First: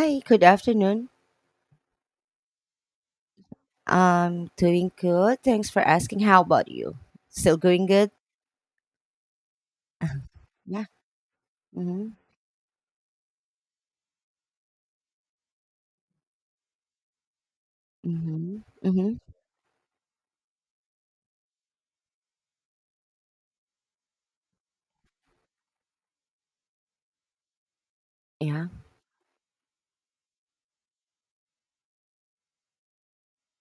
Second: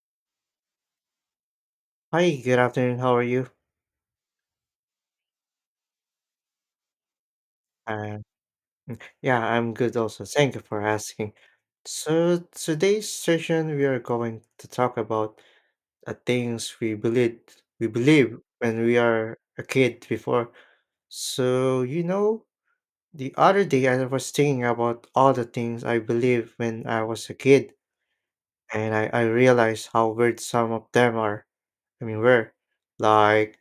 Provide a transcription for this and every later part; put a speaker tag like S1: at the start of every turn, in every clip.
S1: Hi, good afternoon.
S2: Hi, good afternoon. How are you?
S1: I'm doing good. Thanks for asking. How about you? Still going good?
S2: Uh, yeah, I'm good also. Thank you for
S1: Yeah.
S2: asking.
S1: Mm-hmm.
S2: So today's session we are going to talk about things we believe
S1: Mm-hmm.
S2: when we
S1: Mm-hmm.
S2: are a kid before. So the other day I was thinking about all the things I believed when I was a kid,
S1: Yeah.
S2: and I realized how weird some of them are. I mean, were like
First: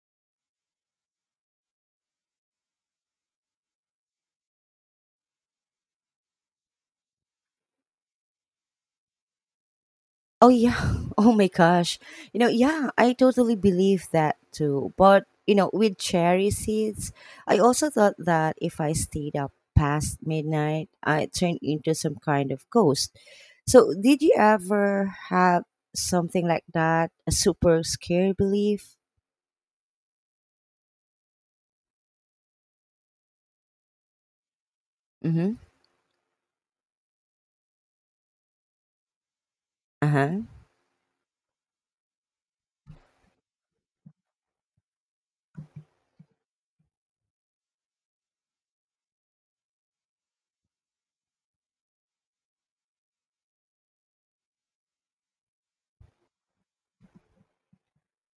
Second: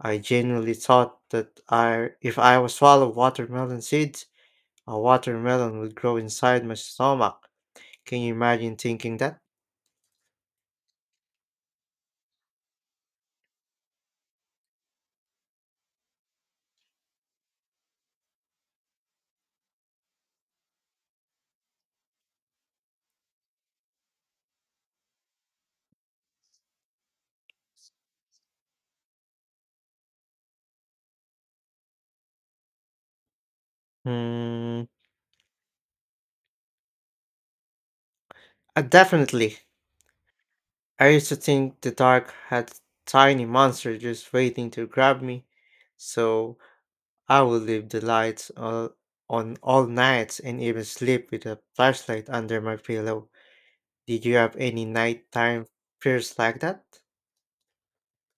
S2: I genuinely thought that I if I was swallow watermelon seeds. A watermelon would grow inside my stomach. Can you imagine thinking that?
S1: Oh yeah. Oh my gosh. You know, yeah, I totally believe that too. But you know, with cherry seeds, I also thought that if I stayed up past midnight, I turned into some kind of ghost. So did you ever have something like that? A super scary belief?
S2: Hmm.
S1: Mm-hmm.
S2: Definitely.
S1: Uh-huh.
S2: I used to think the dark had tiny monster just waiting to grab me, so I would leave the lights on all nights and even sleep with a flashlight under my pillow. Did you have any nighttime fears like that?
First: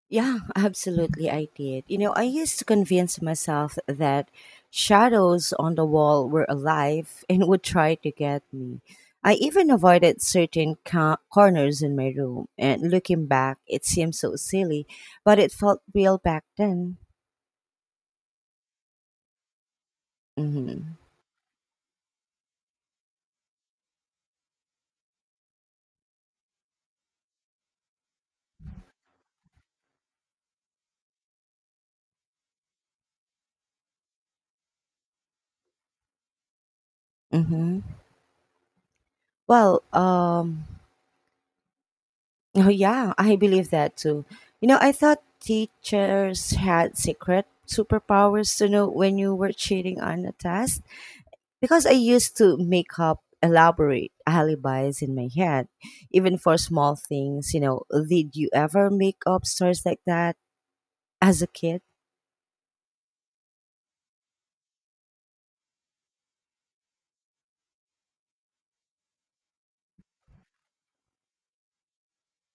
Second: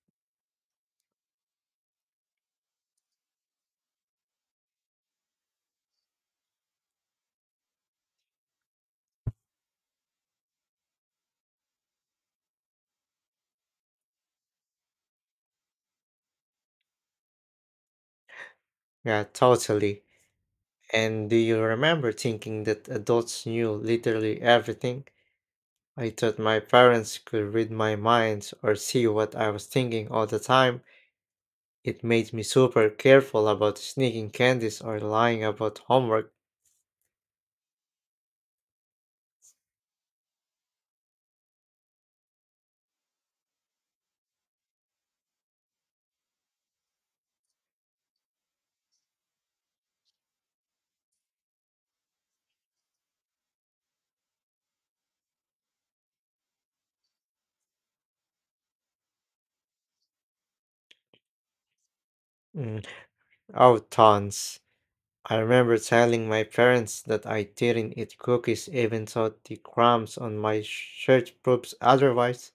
S1: Yeah, absolutely, I did. You know, I used to convince myself that shadows on the wall were alive and would try to get me. I even avoided certain corners in my room, and looking back, it seems so silly, but it felt real back then.
S2: Yeah, totally.
S1: Mm-hmm.
S2: And do you remember thinking that adults knew literally everything? I thought my parents could read my mind or see what I was thinking all the time. It made me super careful about sneaking candies or lying about homework.
S1: Mm-hmm. Well, oh yeah, I believe that too. You know, I thought teachers had secret superpowers to know when you were cheating on a test. Because I used to make up elaborate alibis in my head, even for small things. You know, did you ever make up stories like that as a kid?
S2: Mm, oh, tons. I remember telling my parents that I didn't eat cookies even though the crumbs on my shirt proves otherwise.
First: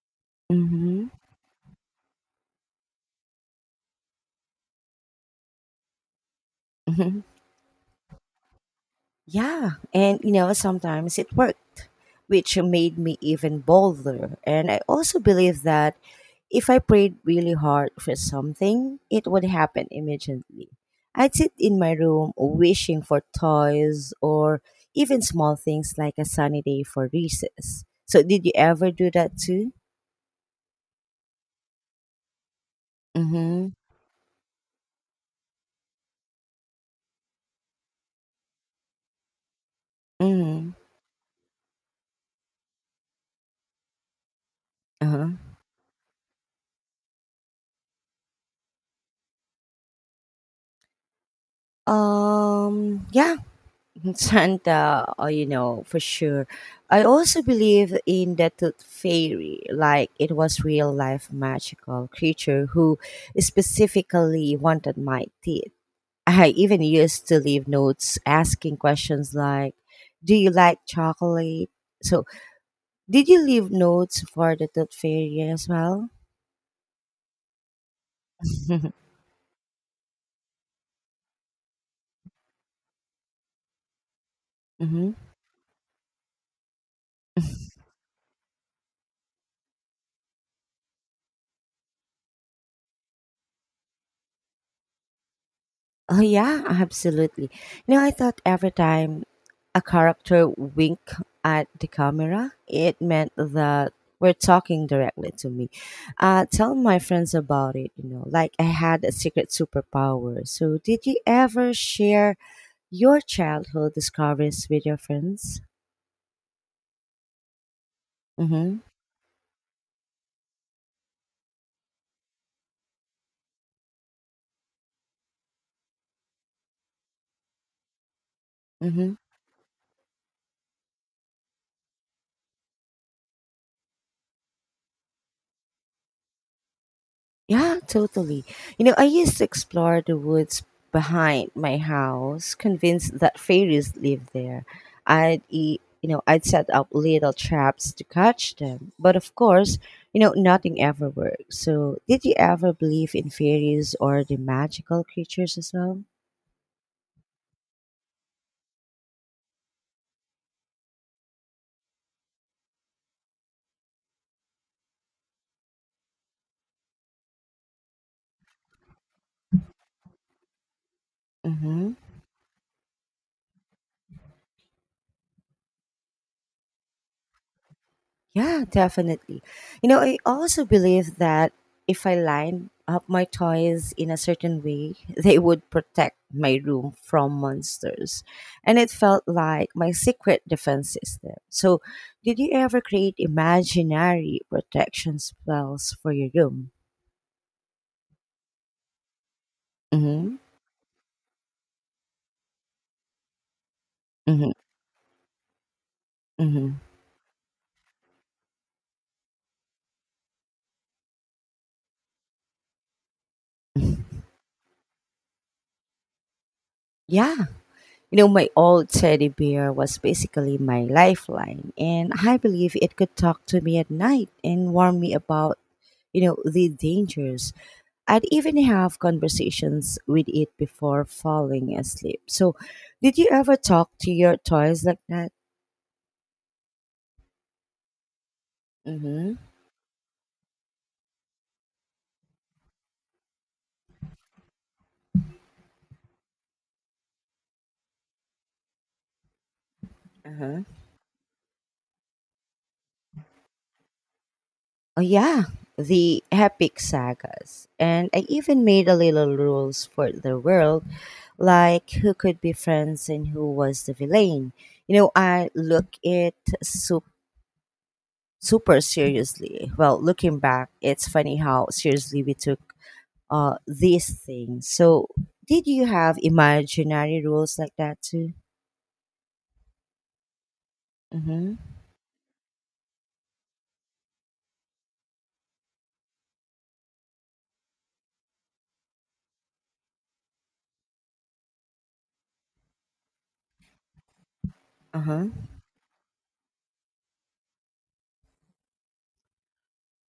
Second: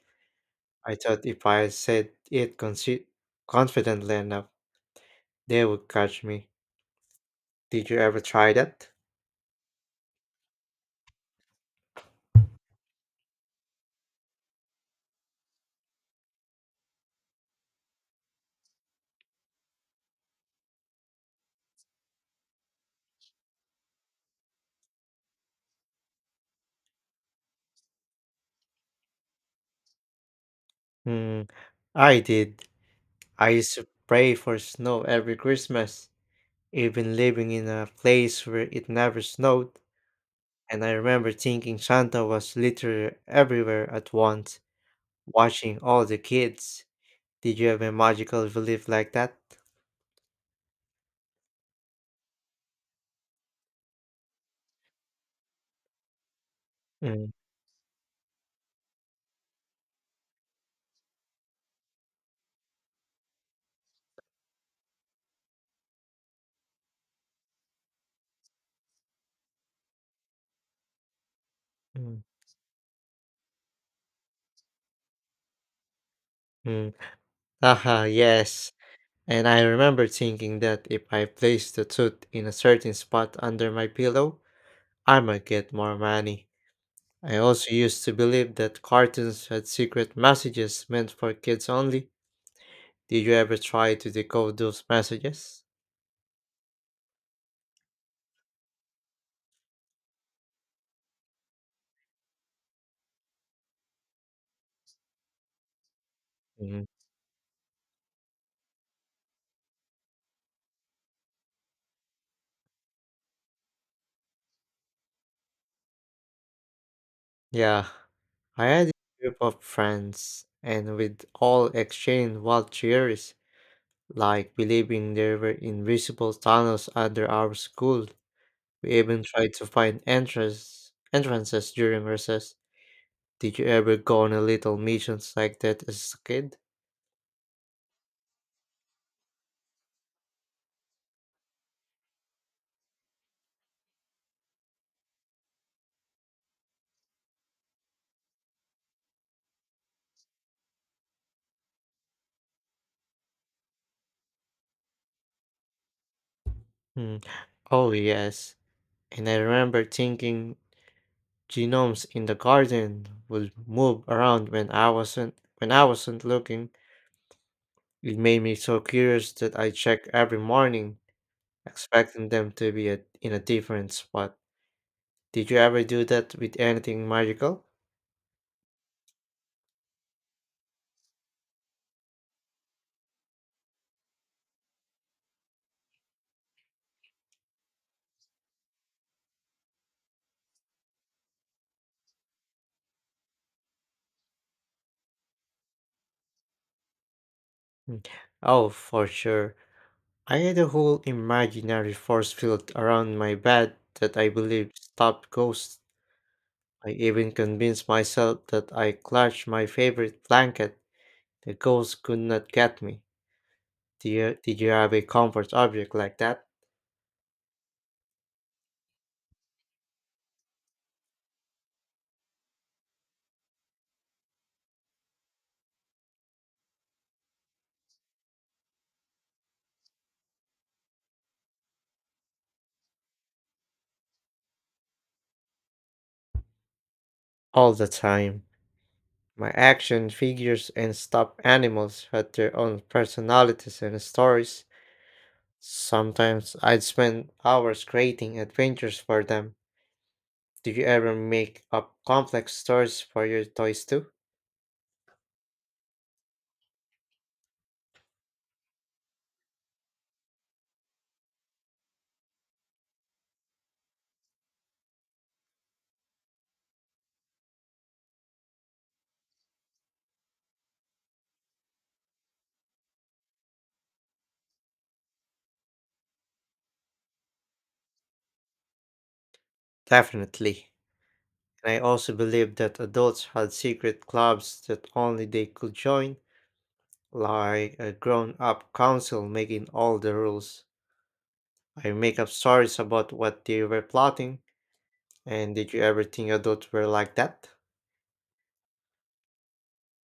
S2: I
S1: Mm-hmm.
S2: thought if I said it confidently enough, they would catch me. Did you ever try that?
S1: Yeah, and you know, sometimes it worked, which made me even bolder. And I also believe that if I prayed really hard for something, it would happen immediately. I'd sit in my room wishing for toys or even small things like a sunny day for recess. So, did you ever do that too?
S2: Hmm, I did. I
S1: Mm
S2: used to pray for snow every Christmas, even living in a place where it never snowed.
S1: hmm. Mm hmm.
S2: And I remember thinking Santa was literally everywhere at once,
S1: Uh
S2: watching all the kids. Did you have a magical belief like that?
S1: huh. Yeah. Santa, for sure. I
S2: Mm,
S1: also believe in the tooth fairy, like it was real life magical creature who specifically wanted my teeth. I even used to leave notes asking questions like, "Do you like chocolate?"
S2: mm,
S1: So, did you leave notes for the tooth fairy as well?
S2: mm. Haha, yes. And I remember thinking that if I placed the tooth in a certain spot under my pillow,
S1: Hmm.
S2: I might get more money. I also used to believe that cartoons had secret messages meant for kids only. Did you ever try to decode those messages?
S1: Oh yeah, absolutely. You know, I thought every time a character winked at the camera, it meant that we're talking directly to me. Tell
S2: Mhm.
S1: my friends about it. You know, like I had a secret superpower. So, did you ever share your childhood discoveries with your friends?
S2: Yeah, I
S1: Mm-hmm.
S2: had a group of friends, and we'd all exchange wild theories, like believing there were invisible tunnels under our school. We
S1: Mm-hmm.
S2: even tried to find entrances during recess. Did you ever go on a little missions like that as a kid?
S1: Yeah, totally. You know, I used to explore the woods behind my house, convinced that fairies lived there. I'd eat, you know, I'd set up little traps to catch them. But of course, nothing ever worked. So, did you ever believe in fairies or the magical creatures as well?
S2: Hmm. Oh, yes. And I remember thinking Genomes in the garden would move around when I wasn't looking. It made me so curious that I check every morning,
S1: Mm-hmm.
S2: expecting them to be in a different spot. Did you ever do that with anything magical?
S1: Yeah, definitely. You know, I also believe that if I line up my toys in a certain way, they would protect my room from monsters. And it felt like my secret defense system. So, did you ever create imaginary protection spells for your room?
S2: Mm. Oh, for sure.
S1: Mm hmm.
S2: I had a whole imaginary force field around my bed that I
S1: Mm
S2: believed stopped ghosts.
S1: hmm. Mm
S2: I even convinced myself that I clutched my favorite blanket. The ghosts could not get me.
S1: hmm.
S2: Did you have a comfort object like that?
S1: Yeah. You know, my old teddy bear was basically my lifeline, and I believe it could talk to me at night and warn me about the dangers. I'd even have conversations with it before falling asleep. So, did you ever talk to your toys like that?
S2: All the time.
S1: Mm-hmm.
S2: My action figures and stuffed animals had their own personalities and stories. Sometimes I'd spend hours creating adventures for them.
S1: Uh-huh.
S2: Did you ever make up complex stories for your toys too?
S1: Oh, yeah, the epic sagas. And I even made a little rules for the world, like who could be friends and who was the villain. You know, I look it super super seriously. Well, looking back, it's funny how seriously we took these things. So, did you have imaginary rules like that too?
S2: Definitely.
S1: Mm-hmm.
S2: And I also believe that adults had secret clubs that only they could join, like a grown up council making all the rules. I make up stories about what they were plotting,
S1: Uh-huh.
S2: and did you ever think adults were like that?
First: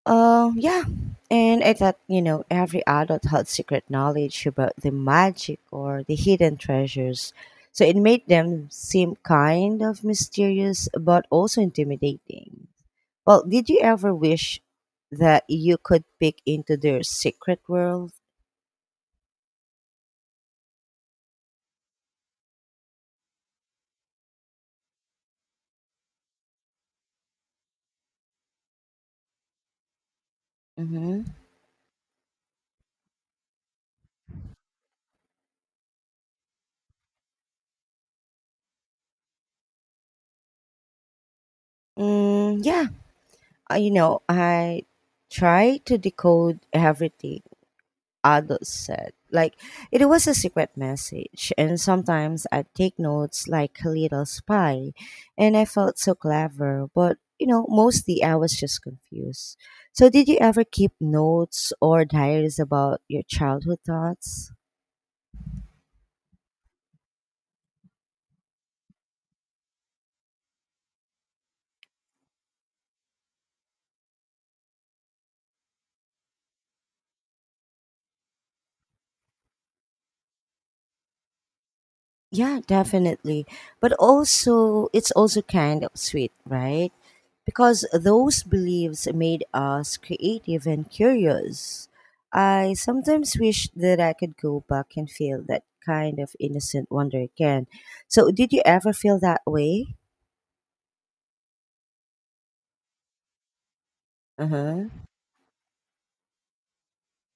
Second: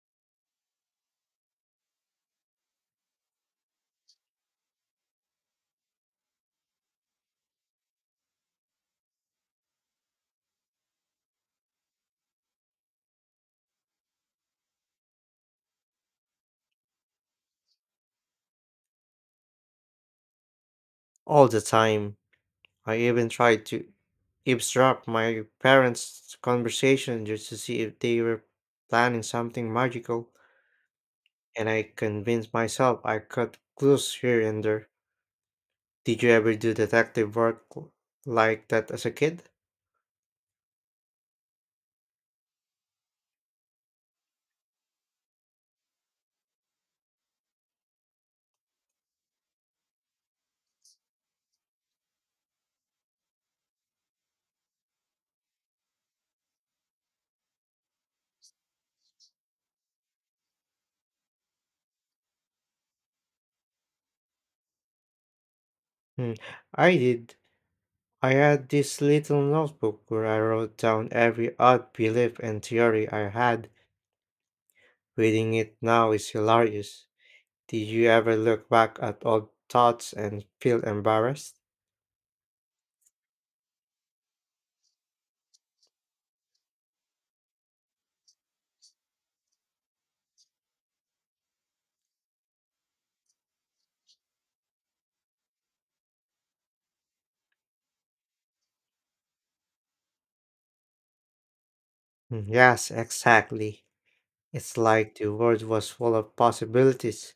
S1: Yeah. And I thought, every adult had secret knowledge about the magic or the hidden treasures. So it made them seem kind of mysterious, but also intimidating. Well, did you ever wish that you could peek into their secret world?
S2: All the time. I even tried to eavesdrop my parents' conversation just to see if they were planning something magical,
S1: Mm-hmm.
S2: and I convinced myself I caught clues here and there. Did you ever do detective work like that as a kid?
S1: Yeah. I tried to decode everything adults said. Like, it was a secret message, and sometimes I'd take notes like a little spy, and I felt so clever, but mostly I was just confused. So, did you ever keep notes or diaries about your childhood thoughts?
S2: Hmm, I did. I had this little notebook where I wrote down every odd belief and theory I had. Reading it now is hilarious. Did you ever look back at old thoughts and feel embarrassed?
S1: Yeah, definitely. But also, it's also kind of sweet, right? Because those beliefs made us creative and curious. I sometimes wish that I could go back and feel that kind of innocent wonder again. So, did you ever feel that way?
S2: Hmm, yes, exactly. It's
S1: Uh-huh.
S2: like the world was full of possibilities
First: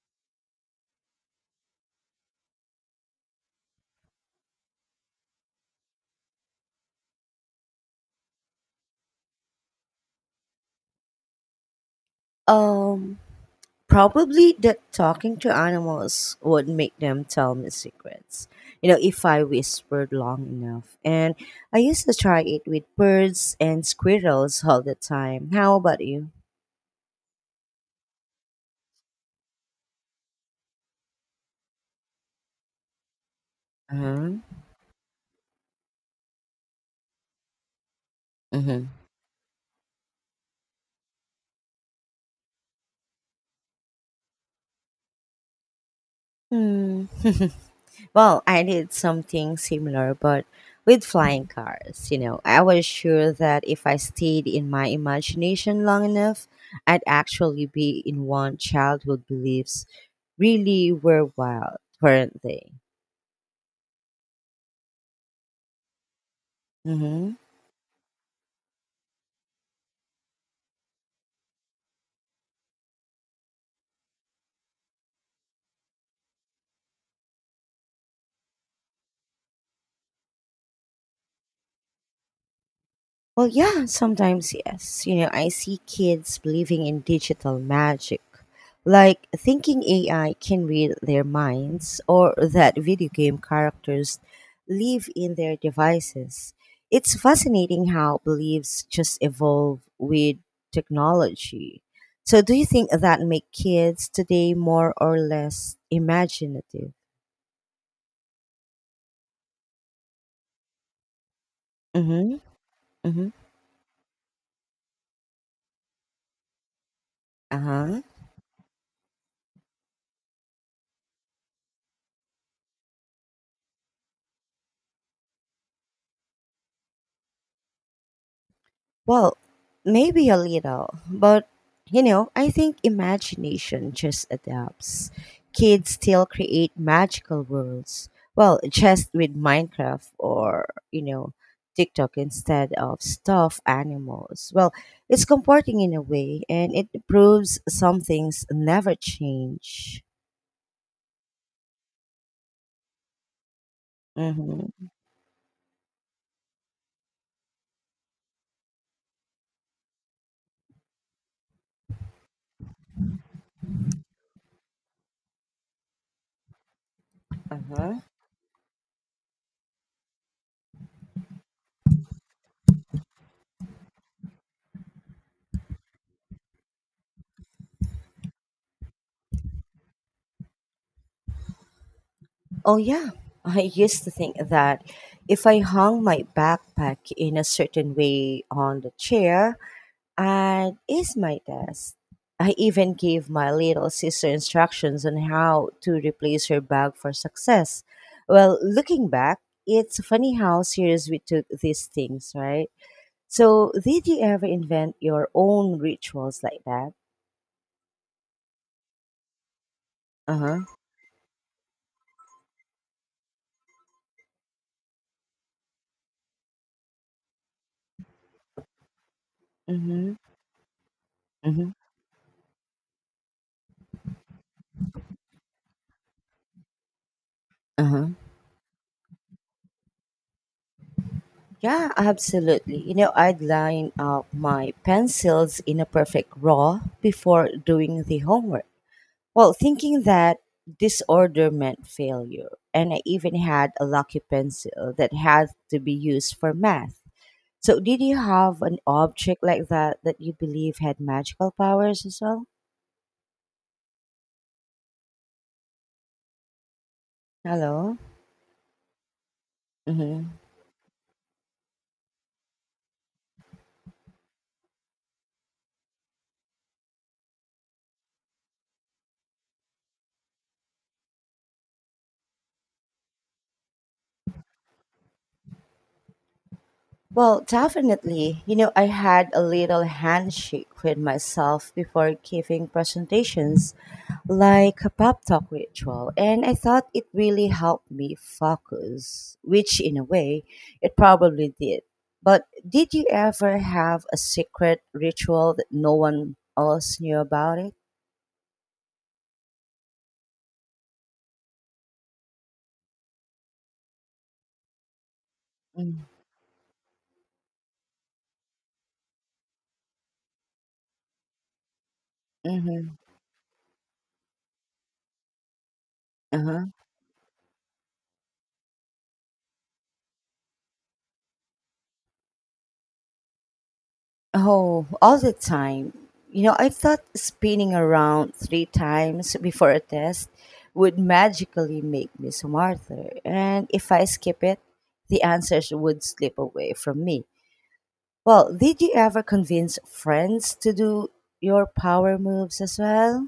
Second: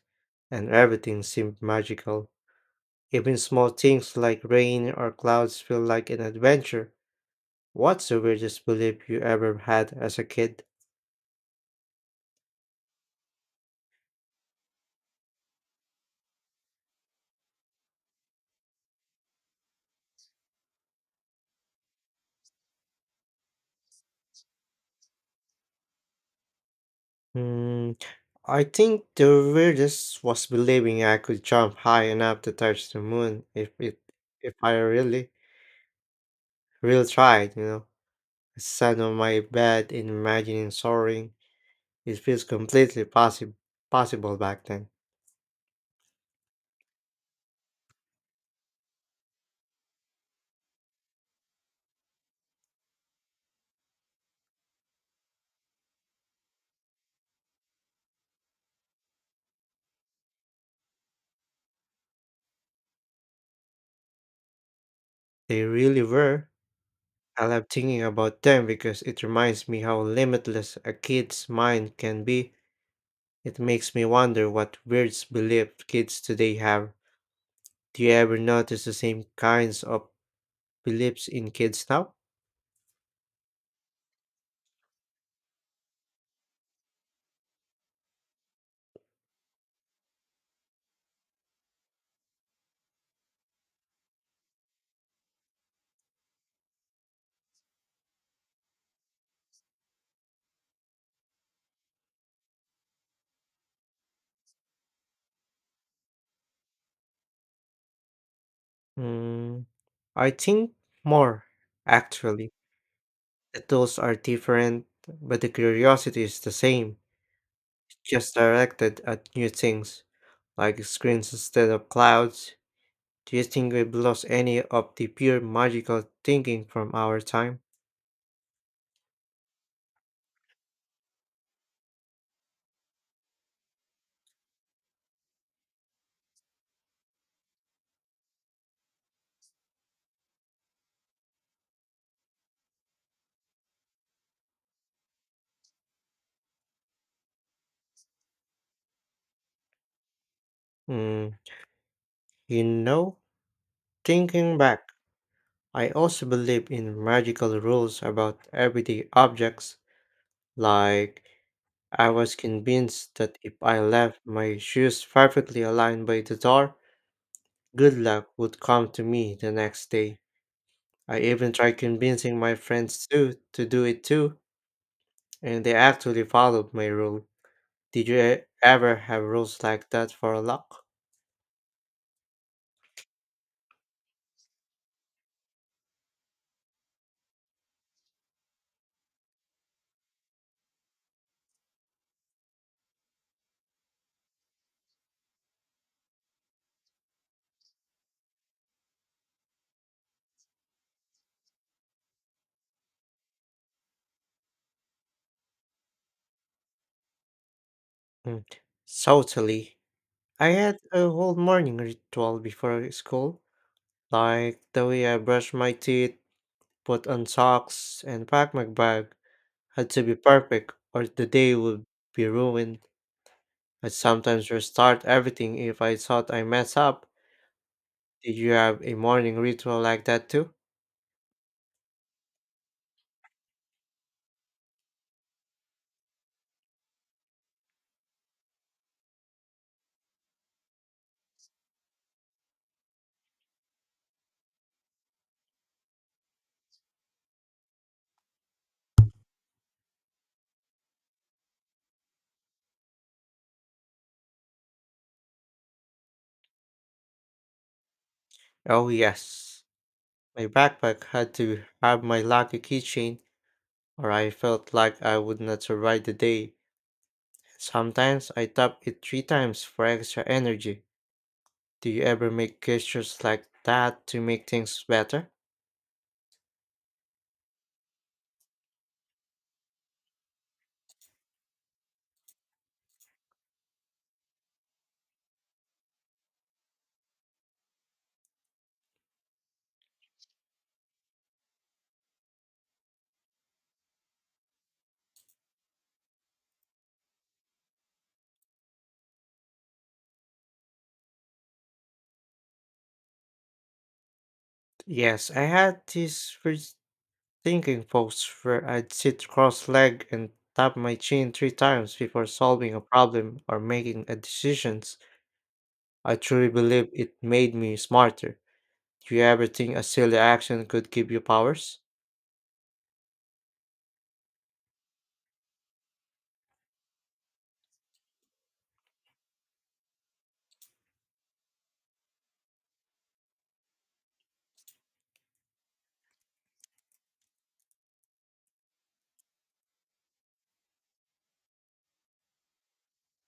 S2: and everything seemed magical. Even small things like rain or clouds feel like an adventure. What's the weirdest belief you ever had as a kid?
S1: Um, Probably that talking to animals would make them tell me secrets. You know, if I whispered long enough. And I used to try it with birds and squirrels all the time. How about you?
S2: Hmm, I think the weirdest was believing I could jump high enough to touch the moon if it
S1: Uh-huh.
S2: if I really really tried, you know. I
S1: Mm-hmm.
S2: sat on my bed and imagining soaring. It feels completely possible possible back then.
S1: Hmm. Well, I did something similar, but with flying cars. You know, I was sure that if I stayed in my imagination long enough, I'd actually be in one. Childhood beliefs really were wild, weren't they?
S2: They really were.
S1: Mm-hmm.
S2: I love thinking about them because it reminds me how limitless a kid's mind can be. It makes me wonder what weird belief kids today have. Do you ever notice the same kinds of beliefs in kids now?
S1: Well, yeah, sometimes yes. You know, I see kids believing in digital magic, like thinking AI can read their minds or that video game characters live in their devices. It's fascinating how beliefs just evolve with technology. So, do you think that make kids today more or less imaginative?
S2: Mm, I think more,
S1: Mm-hmm.
S2: actually.
S1: Mm-hmm.
S2: The tools are different, but the curiosity is the same.
S1: Uh-huh.
S2: Just directed at new things, like screens instead of clouds. Do you think we've lost any of the pure magical thinking from our time?
S1: Well, maybe a little, but I think imagination just adapts. Kids still create magical worlds. Well, just with Minecraft or TikTok instead of stuffed animals. Well, it's comforting in a way and it proves some things never change.
S2: Mm, you know, thinking
S1: Mm-hmm.
S2: back, I also believe in magical rules about everyday objects. Like, I was convinced that if I left my shoes perfectly aligned by the door,
S1: Uh-huh.
S2: good luck would come to me the next day. I even tried convincing my friends too to do it too, and they actually followed my rule. Did you ever have rules like that for luck?
S1: Oh, yeah. I used to think that if I hung my backpack in a certain way on the chair, and ace my test. I even gave my little sister instructions on how to replace her bag for success. Well, looking back, it's funny how serious we took these things, right? So, did you ever invent your own rituals like that?
S2: Mm, totally.
S1: Uh
S2: I
S1: huh.
S2: had a whole morning ritual before school, like the way I brush my teeth, put on socks, and pack my bag had to
S1: Mm-hmm.
S2: be perfect, or the day
S1: Mm-hmm.
S2: would be ruined. I'd sometimes restart everything if I thought I messed up.
S1: Uh-huh.
S2: Did you have a morning ritual like that too?
S1: Yeah, absolutely. You know, I'd line up my pencils in a perfect row before doing the homework. Well, thinking that disorder meant failure, and I even had a lucky pencil that had to be used for math. So, did you have an object like that that you believe had magical powers as well? Hello?
S2: Oh yes.
S1: Mm-hmm.
S2: My backpack had to have my lucky keychain or I felt like I would not survive the day. Sometimes I tap it three times for extra energy. Do you ever make gestures like that to make things better?
S1: Well, definitely. You know, I had a little handshake with myself before giving presentations, like a pep talk ritual, and I thought it really helped me focus, which in a way it probably did. But did you ever have a secret ritual that no one else knew about it?
S2: Yes, I had this first thinking pose where I'd sit cross legged and tap my chin three times before solving a
S1: Mm-hmm.
S2: problem or making a decisions. I truly
S1: Uh-huh.
S2: believe it made me smarter. Do you ever think a silly action could give you powers?
S1: Oh, all the time. You know, I thought spinning around three times before a test would magically make me smarter. And if I skip it, the answers would slip away from me. Well, did you ever convince friends to do your power moves as well?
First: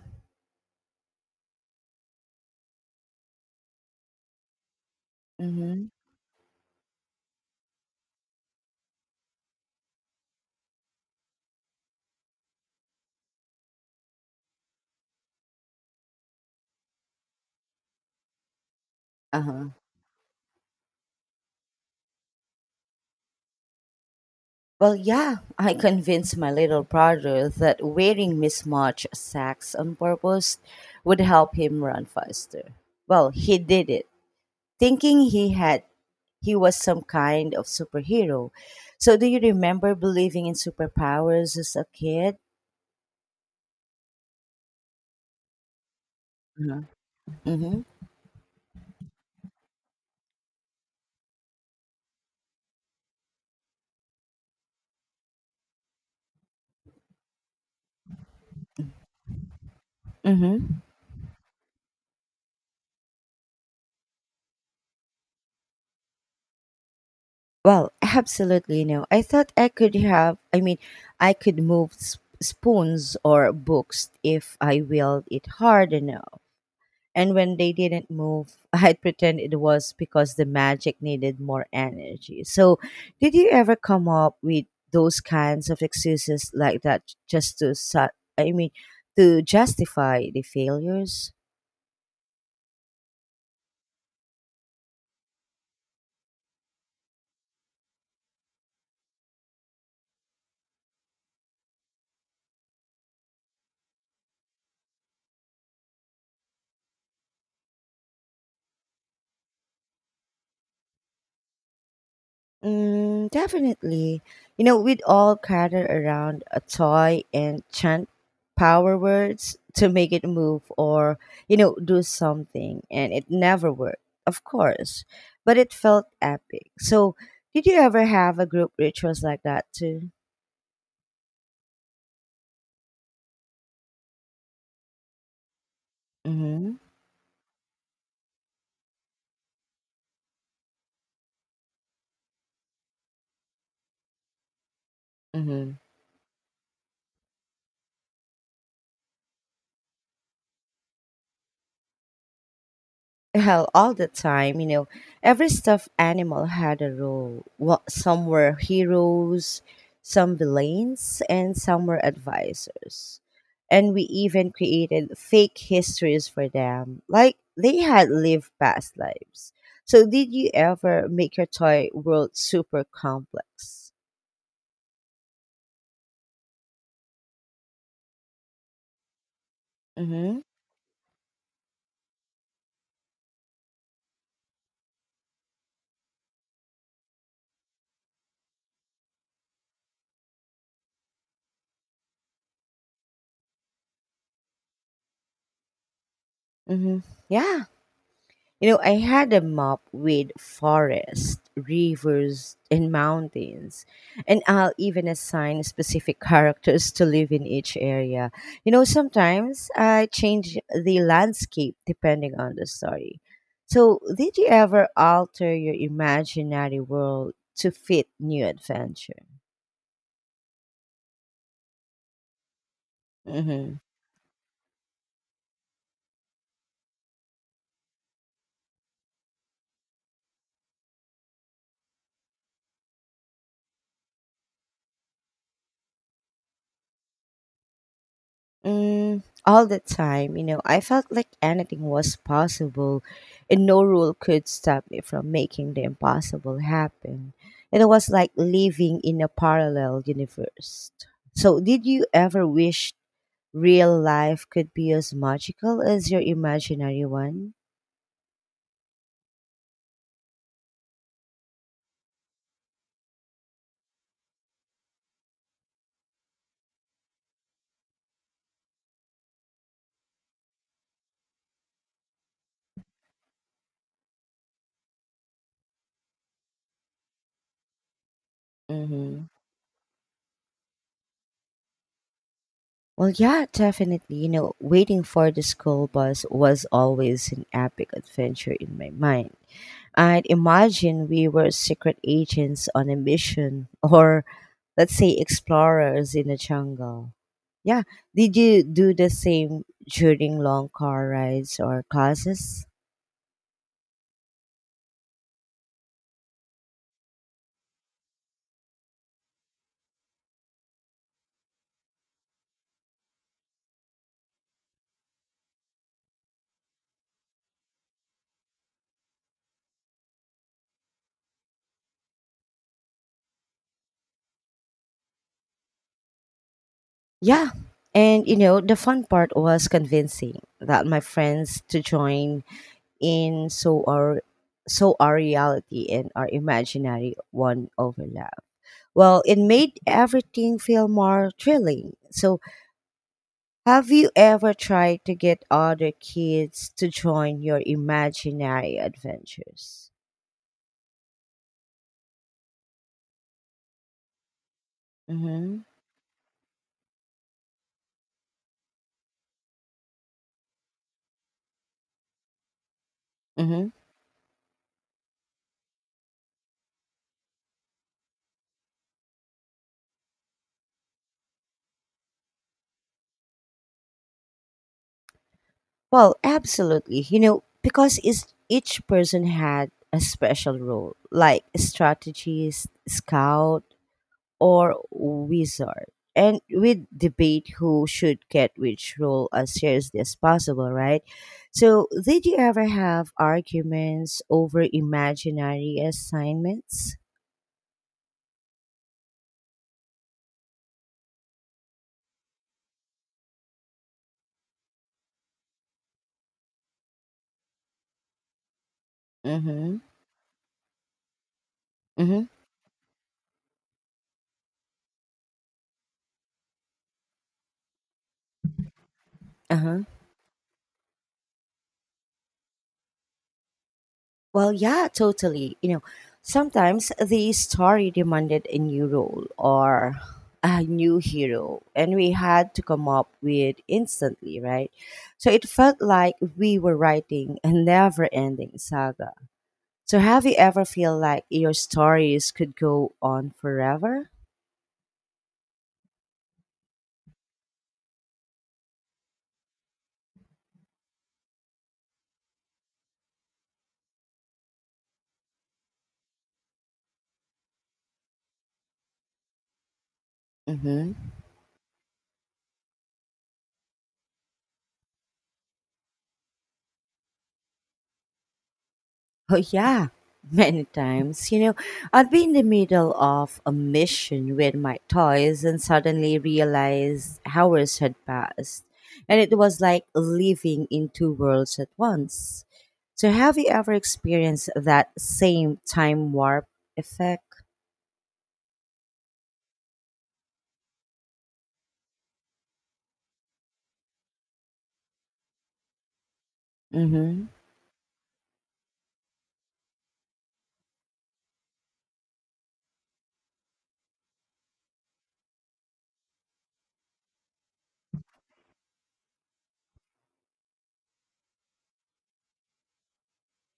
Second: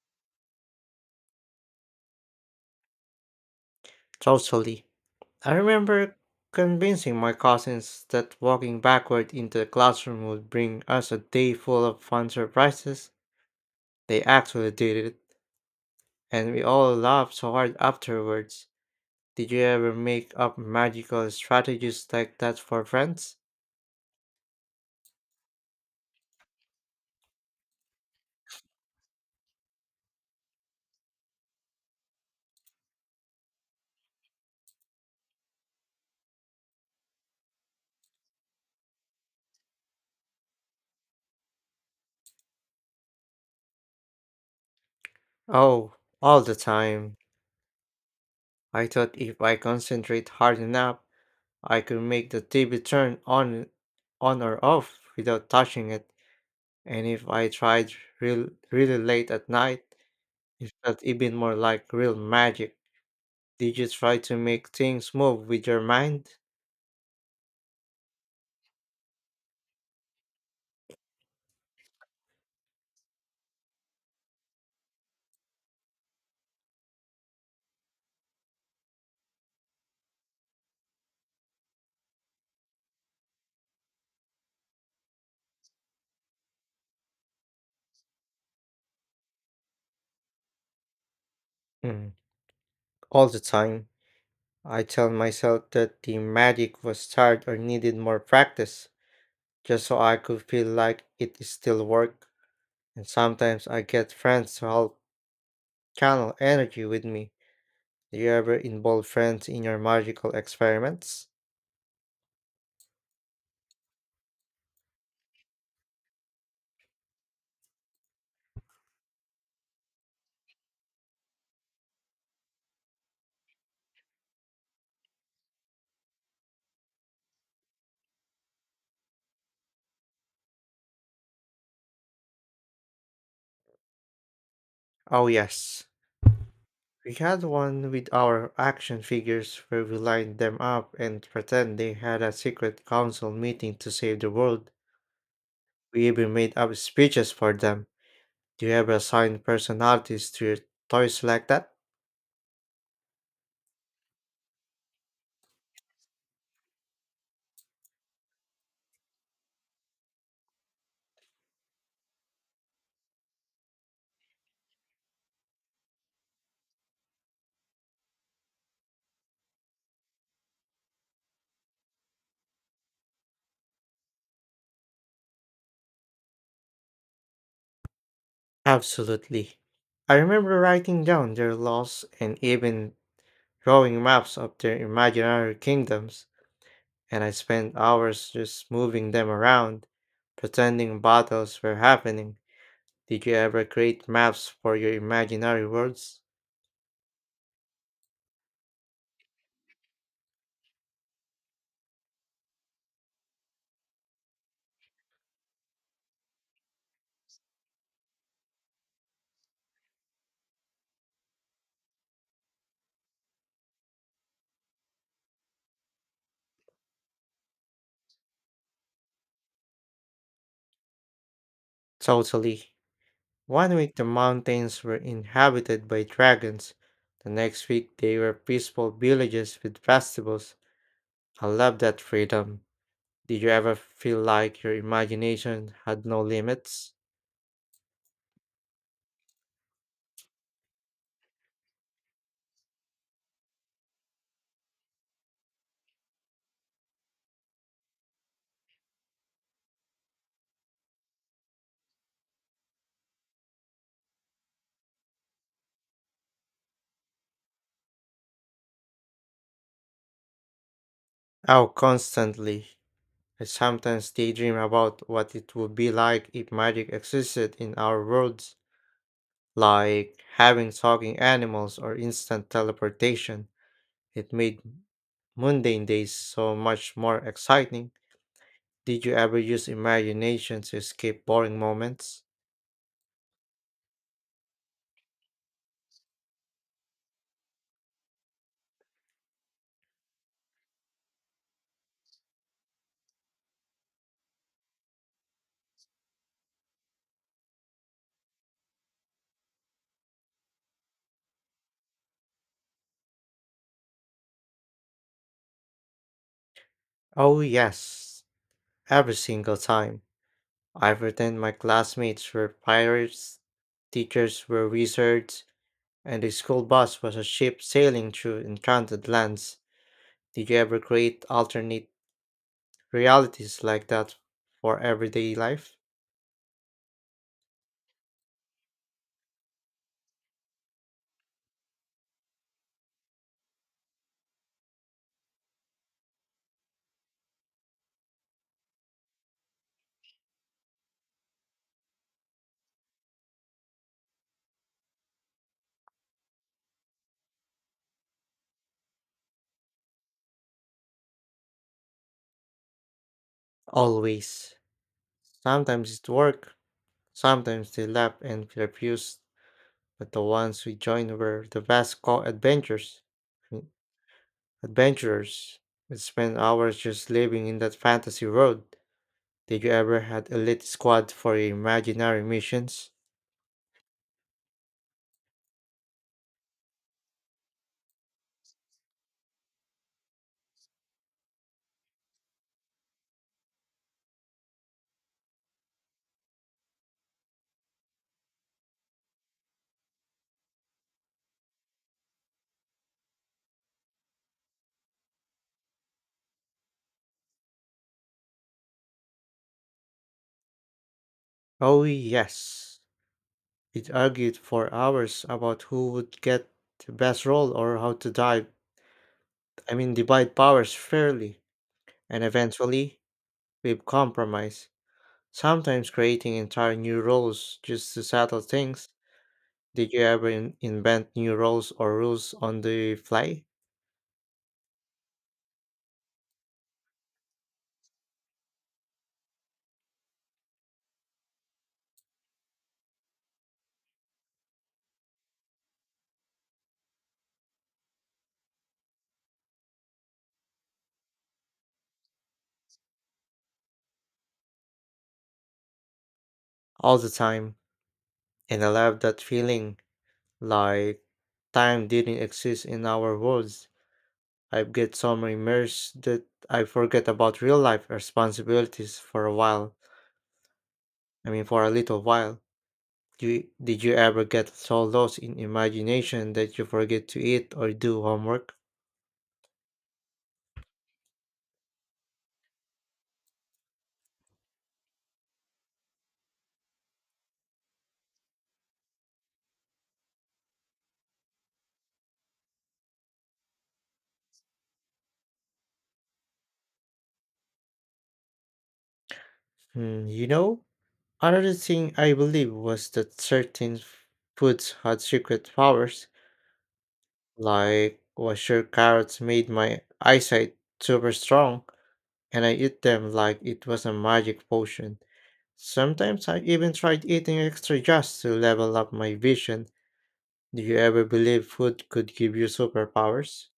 S2: Totally. I
S1: Mm-hmm.
S2: remember convincing my cousins that walking backward into the classroom would bring us a day full of fun surprises. They actually did it, and we all laughed so hard afterwards. Did you
S1: Uh-huh.
S2: ever make up magical strategies like that for friends?
S1: Well, yeah, I convinced my little brother that wearing mismatched sacks on purpose would help him run faster. Well, he did it thinking he was some kind of superhero. So do you remember believing in superpowers as a kid?
S2: Oh, all the
S1: Uh-huh.
S2: time.
S1: Mm-hmm.
S2: I thought if I concentrate hard enough, I could make the TV turn on or off without touching it. And if I tried really late at night, is
S1: Mm-hmm.
S2: that even more like real magic? Did you try to make things move with your mind?
S1: Well, absolutely no. I thought, I mean, I could move spoons or books if I willed it hard enough. And when they didn't move, I'd pretend it was because the magic needed more energy. So, did you ever come up with those kinds of excuses like that just to, I mean, to justify the failures?
S2: Mm, all the time. I tell myself that the magic was tired or needed more practice, just so I could feel like it is still work. And sometimes I get friends to help channel energy with me. Do you ever involve friends in your magical experiments?
S1: Definitely. You know, we'd all gather around a toy and chant power words to make it move or, do something, and it never worked, of course, but it felt epic. So, did you ever have a group rituals like that too?
S2: Oh, yes.
S1: Mm-hmm.
S2: We had one with our action figures where we lined them up and pretend they had a secret council meeting to save the world.
S1: Mm-hmm.
S2: We even made up speeches for them. Do you ever assign personalities to your toys like that?
S1: Hell, all the time. Every stuffed animal had a role. Well, some were heroes, some villains, and some were advisors, and we even created fake histories for them like they had lived past lives. So did you ever make your toy world super complex?
S2: Absolutely. I
S1: Mm-hmm.
S2: remember writing down their laws and even drawing maps of their imaginary kingdoms. And I spent hours just moving them around, pretending battles were happening. Did you ever create maps for your imaginary worlds?
S1: Mm-hmm. Yeah. You know, I had a map with forests, rivers, and mountains, and I'll even assign specific characters to live in each area. You know, sometimes I change the landscape depending on the story. So, did you ever alter your imaginary world to fit new adventure?
S2: Totally.
S1: Mm-hmm.
S2: One week the mountains were inhabited by dragons, the next week they were peaceful villages with festivals. I love that freedom. Did you ever feel like your imagination had no limits?
S1: All the time. I felt like anything was possible and no rule could stop me from making the impossible happen. And it was like living in a parallel universe. So, did you ever wish real life could be as magical as your imaginary one?
S2: Oh, constantly. I sometimes daydream about what it would be like if magic existed in our worlds. Like having talking animals or instant teleportation. It made mundane days so much more exciting. Did you
S1: Mm-hmm.
S2: ever use imagination to escape boring moments?
S1: Well, yeah, definitely. You know, waiting for the school bus was always an epic adventure in my mind. And imagine we were secret agents on a mission, or let's say explorers in the jungle. Yeah. Did you do the same during long car rides or classes?
S2: Oh, yes, every single time. I pretend my classmates were pirates, teachers were wizards, and the school bus was a ship sailing through enchanted lands. Did you ever create alternate realities like that for everyday life?
S1: Yeah. And you know, the fun part was convincing that my friends to join in so our reality and our imaginary one overlap. Well, it made everything feel more thrilling. So have you ever tried to get other kids to join your imaginary adventures?
S2: Always.
S1: Hmm.
S2: Sometimes it worked, sometimes they laughed and refused, but the ones we joined were the best co-adventurers. mm,
S1: Hmm.
S2: Adventurers. We spent hours just living in that fantasy world. Did you ever had a lit squad for your imaginary missions?
S1: Well, absolutely. You know, because is each person had a special role, like a strategist, scout, or wizard, and we debate who should get which role as seriously as possible, right? So, did you ever have arguments over imaginary assignments?
S2: Oh yes. It argued for hours about who would get the best role or how to dive, I
S1: Mm-hmm.
S2: mean, divide powers fairly.
S1: Mm-hmm.
S2: And eventually we've compromised. Sometimes creating entire new rules just to settle things.
S1: Uh-huh.
S2: Did you ever invent new rules or rules on the fly?
S1: Well, yeah, totally. You know, sometimes the story demanded a new role or a new hero, and we had to come up with instantly, right? So it felt like we were writing a never-ending saga. So have you ever feel like your stories could go on forever?
S2: All the time, and I love that feeling like time didn't exist in our world. I get so immersed that I forget about real life responsibilities for a while.
S1: Mhm.
S2: I mean, for a little while. Did you ever get so lost in imagination that you forget to eat or do homework?
S1: Oh, yeah, many times. I'd be in the middle of a mission with my toys and suddenly realize hours had passed. And it was like living in two worlds at once. So, have you ever experienced that same time warp effect?
S2: Hmm, another thing I believe was that certain foods had secret powers.
S1: Mm hmm.
S2: Like, was sure carrots made my eyesight super strong, and I eat them like it was a magic potion. Sometimes I even tried eating extra just to level up my vision. Do you ever believe food could give you superpowers?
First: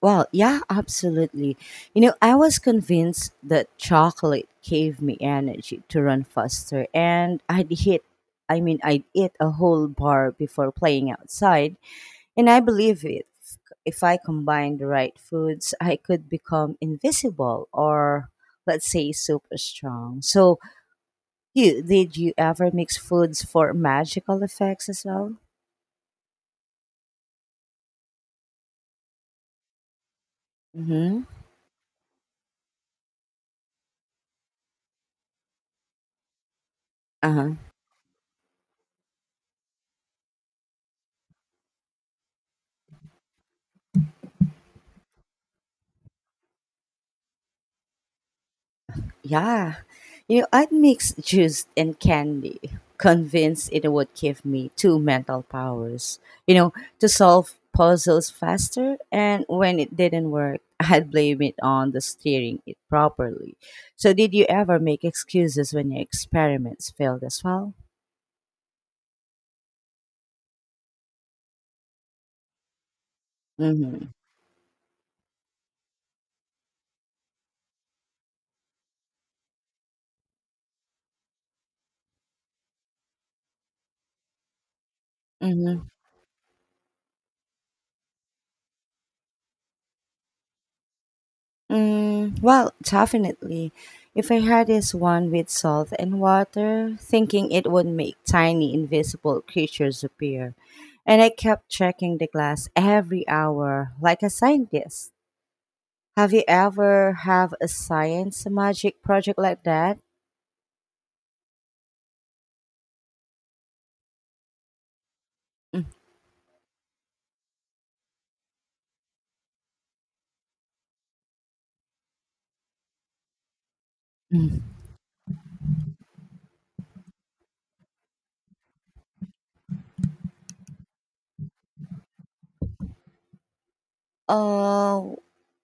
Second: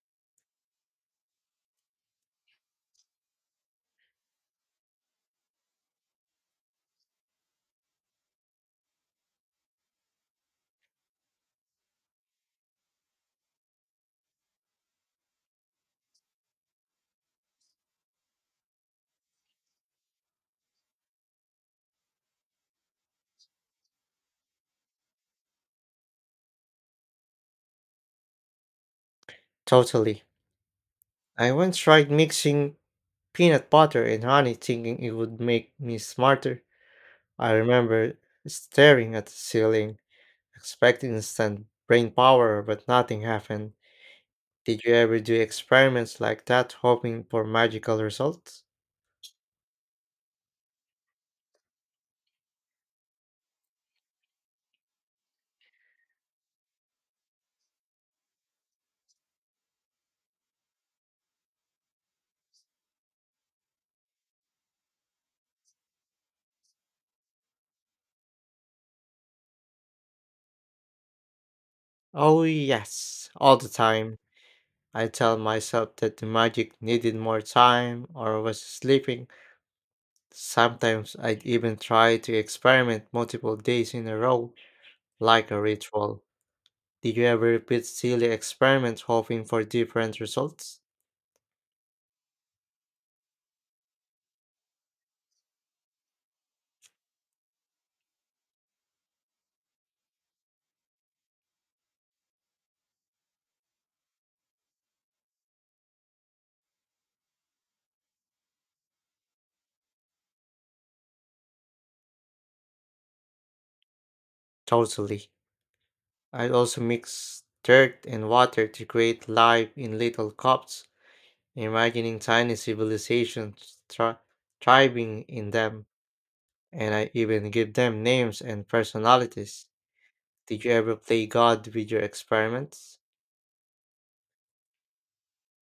S1: Well, yeah, absolutely. I was convinced that chocolate gave me energy to run faster, and I'd hit, I mean, I'd eat a whole bar before playing outside, and I believe it. If I combine the right foods, I could become invisible or, let's say, super strong. So, you did you ever mix foods for magical effects as well?
S2: Totally.
S1: Mm-hmm.
S2: I once tried mixing peanut butter and honey thinking it would make me smarter.
S1: Uh huh.
S2: I remember staring at the ceiling, expecting instant brain power, but nothing happened. Did you ever do experiments like that hoping for magical results?
S1: Yeah, I'd mix juice and candy, convinced it would give me two mental powers, you know, to solve puzzles faster. And when it didn't work, I'd blame it on the steering it properly. So, did you ever make excuses when your experiments failed as well?
S2: Oh, yes, all the
S1: Mm-hmm.
S2: time. I tell myself that the magic needed more time or was sleeping. Sometimes I'd even try to experiment multiple days in a row, like a
S1: Mm-hmm.
S2: ritual. Did you ever repeat silly experiments hoping for different results?
S1: Mm, well, definitely. If I had this one with salt and water, thinking it would make tiny invisible creatures appear, and I kept checking the glass every hour like a scientist. Have you ever have a science magic project like that?
S2: Totally. I'd also mix dirt and water to create life in little cups, imagining tiny civilizations
S1: Mm.
S2: thriving in them, and I even give them names and personalities. Did you ever play God with your experiments?
S1: Uh,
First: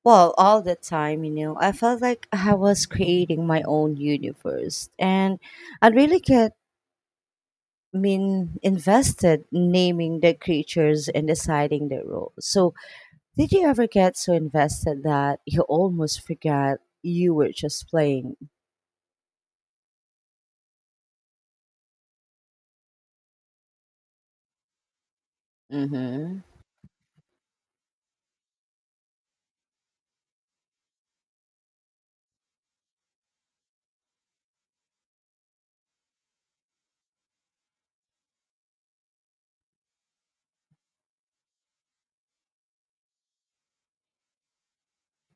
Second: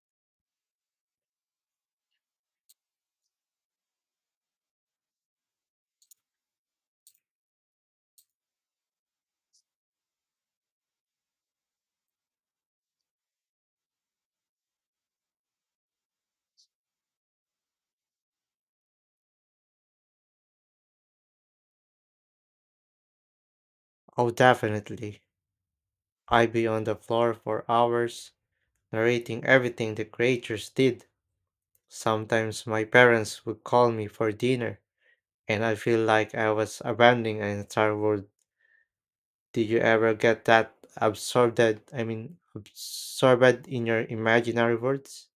S1: well, all the time, I felt like I was creating my own universe, and I really get mean invested naming the creatures and deciding their role. So did you ever get so invested that you almost forgot you were just playing?
S2: Oh, definitely.
S1: Hmm.
S2: I'd be on the floor for hours, narrating everything the creatures did. Sometimes my parents would call me for dinner, and I feel like I was abandoning an entire world. Did you ever get that absorbed, I mean, absorbed in your imaginary worlds?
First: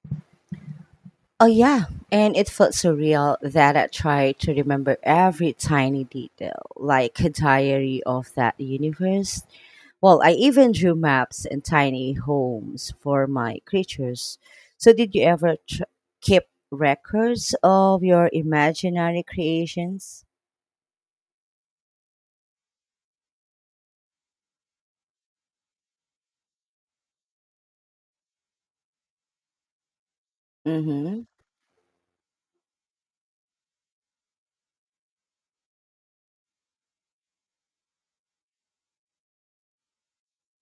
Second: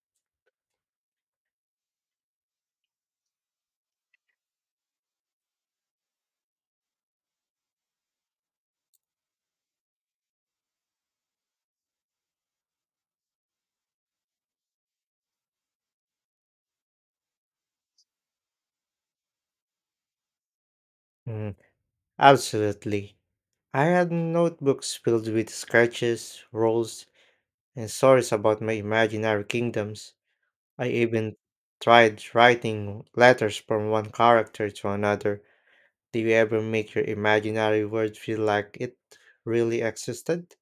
S1: Oh yeah, and it felt so real that I tried to remember every tiny detail, like a diary of that universe. Well, I even drew maps and tiny homes for my creatures. So, did you ever tr- keep records of your imaginary creations?
S2: Mm, absolutely. I had notebooks filled with sketches, rules, and stories about my imaginary kingdoms.
S1: Mm
S2: I
S1: hmm.
S2: even tried writing letters from one character to another. Do you ever make your imaginary world feel like it really existed?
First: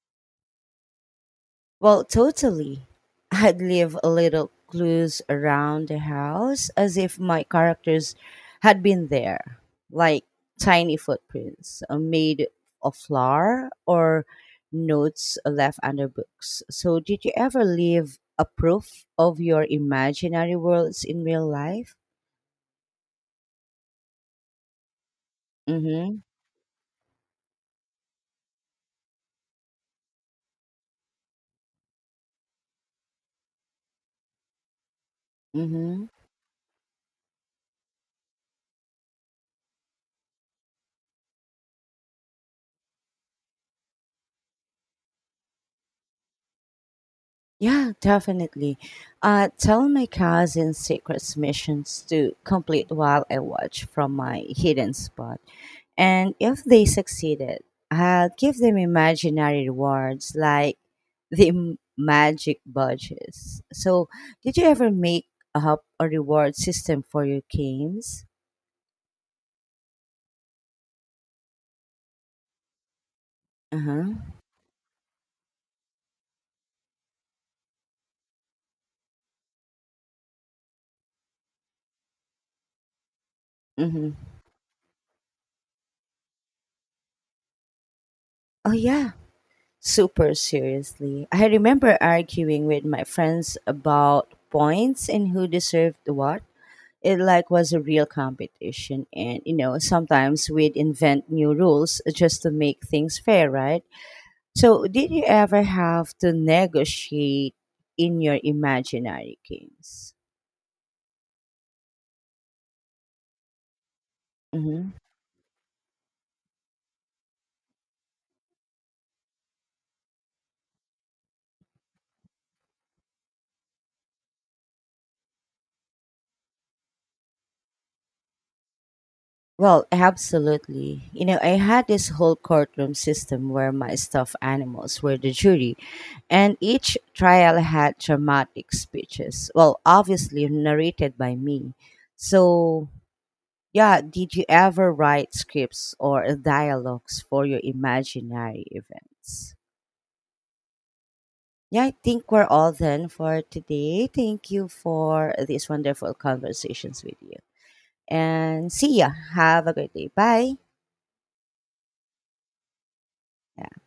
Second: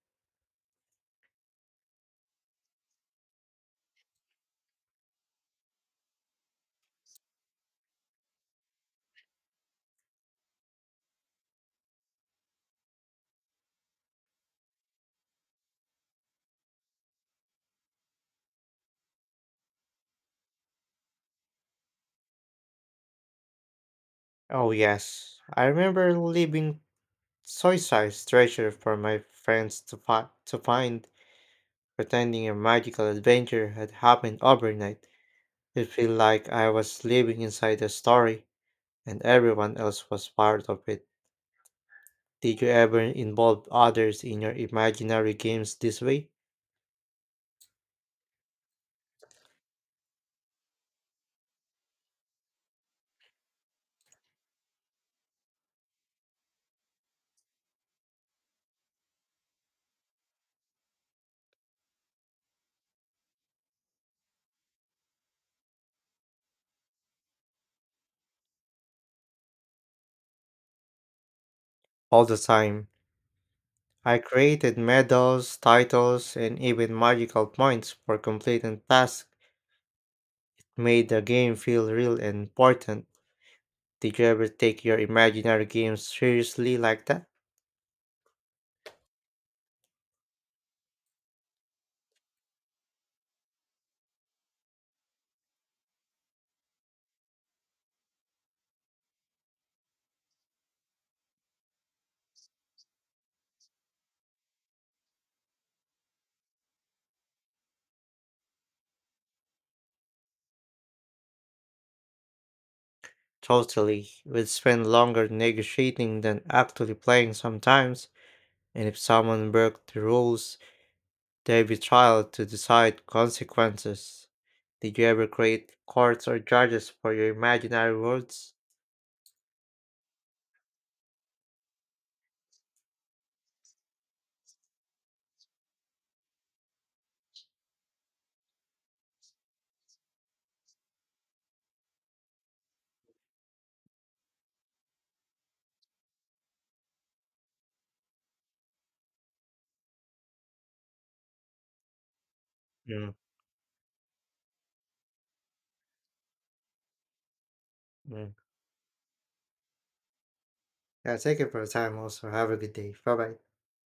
S1: Well, totally. I'd leave a little clues around the house as if my characters had been there, like tiny footprints made of flour or notes left under books. So, did you ever leave a proof of your imaginary worlds in real life?
S2: Oh, yes. I remember
S1: Mm-hmm.
S2: leaving soy sized treasure for my friends to find, pretending a magical adventure had happened overnight. It
S1: Mm-hmm.
S2: felt like I was living inside a story and everyone else was part of it. Did you ever involve others in your imaginary games this way?
S1: Yeah, definitely. Tell my cousin secrets missions to complete while I watch from my hidden spot. And if they succeeded, I'll give them imaginary rewards like the magic badges. So, did you ever make up a reward system for your games?
S2: All the time.
S1: Uh huh.
S2: I created medals, titles, and even magical points for completing tasks made the game feel real and important.
S1: Mm-hmm.
S2: Did you ever take your imaginary games seriously like that?
S1: Oh, yeah. Super seriously. I remember arguing with my friends about points and who deserved what. It like was a real competition and you know, sometimes we'd invent new rules just to make things fair, right? So, did you ever have to negotiate in your imaginary games?
S2: Totally. We'd spend
S1: Hmm.
S2: longer negotiating than actually playing sometimes, and if someone broke the rules, there'd be trial to decide consequences. Did you ever create courts or judges for your imaginary worlds?
S1: Well, absolutely. I had this whole courtroom system where my stuffed animals were the jury, and each trial had dramatic speeches. Well, obviously narrated by me. So, yeah, did you ever write scripts or dialogues for your imaginary events? Yeah, I think we're all done
S2: Mm.
S1: for today. Thank you for these wonderful conversations with you.
S2: Mm.
S1: And see ya. Have a great day. Bye.
S2: Yeah, thank you for your time also. Have a good day. Bye bye.
S1: Yeah.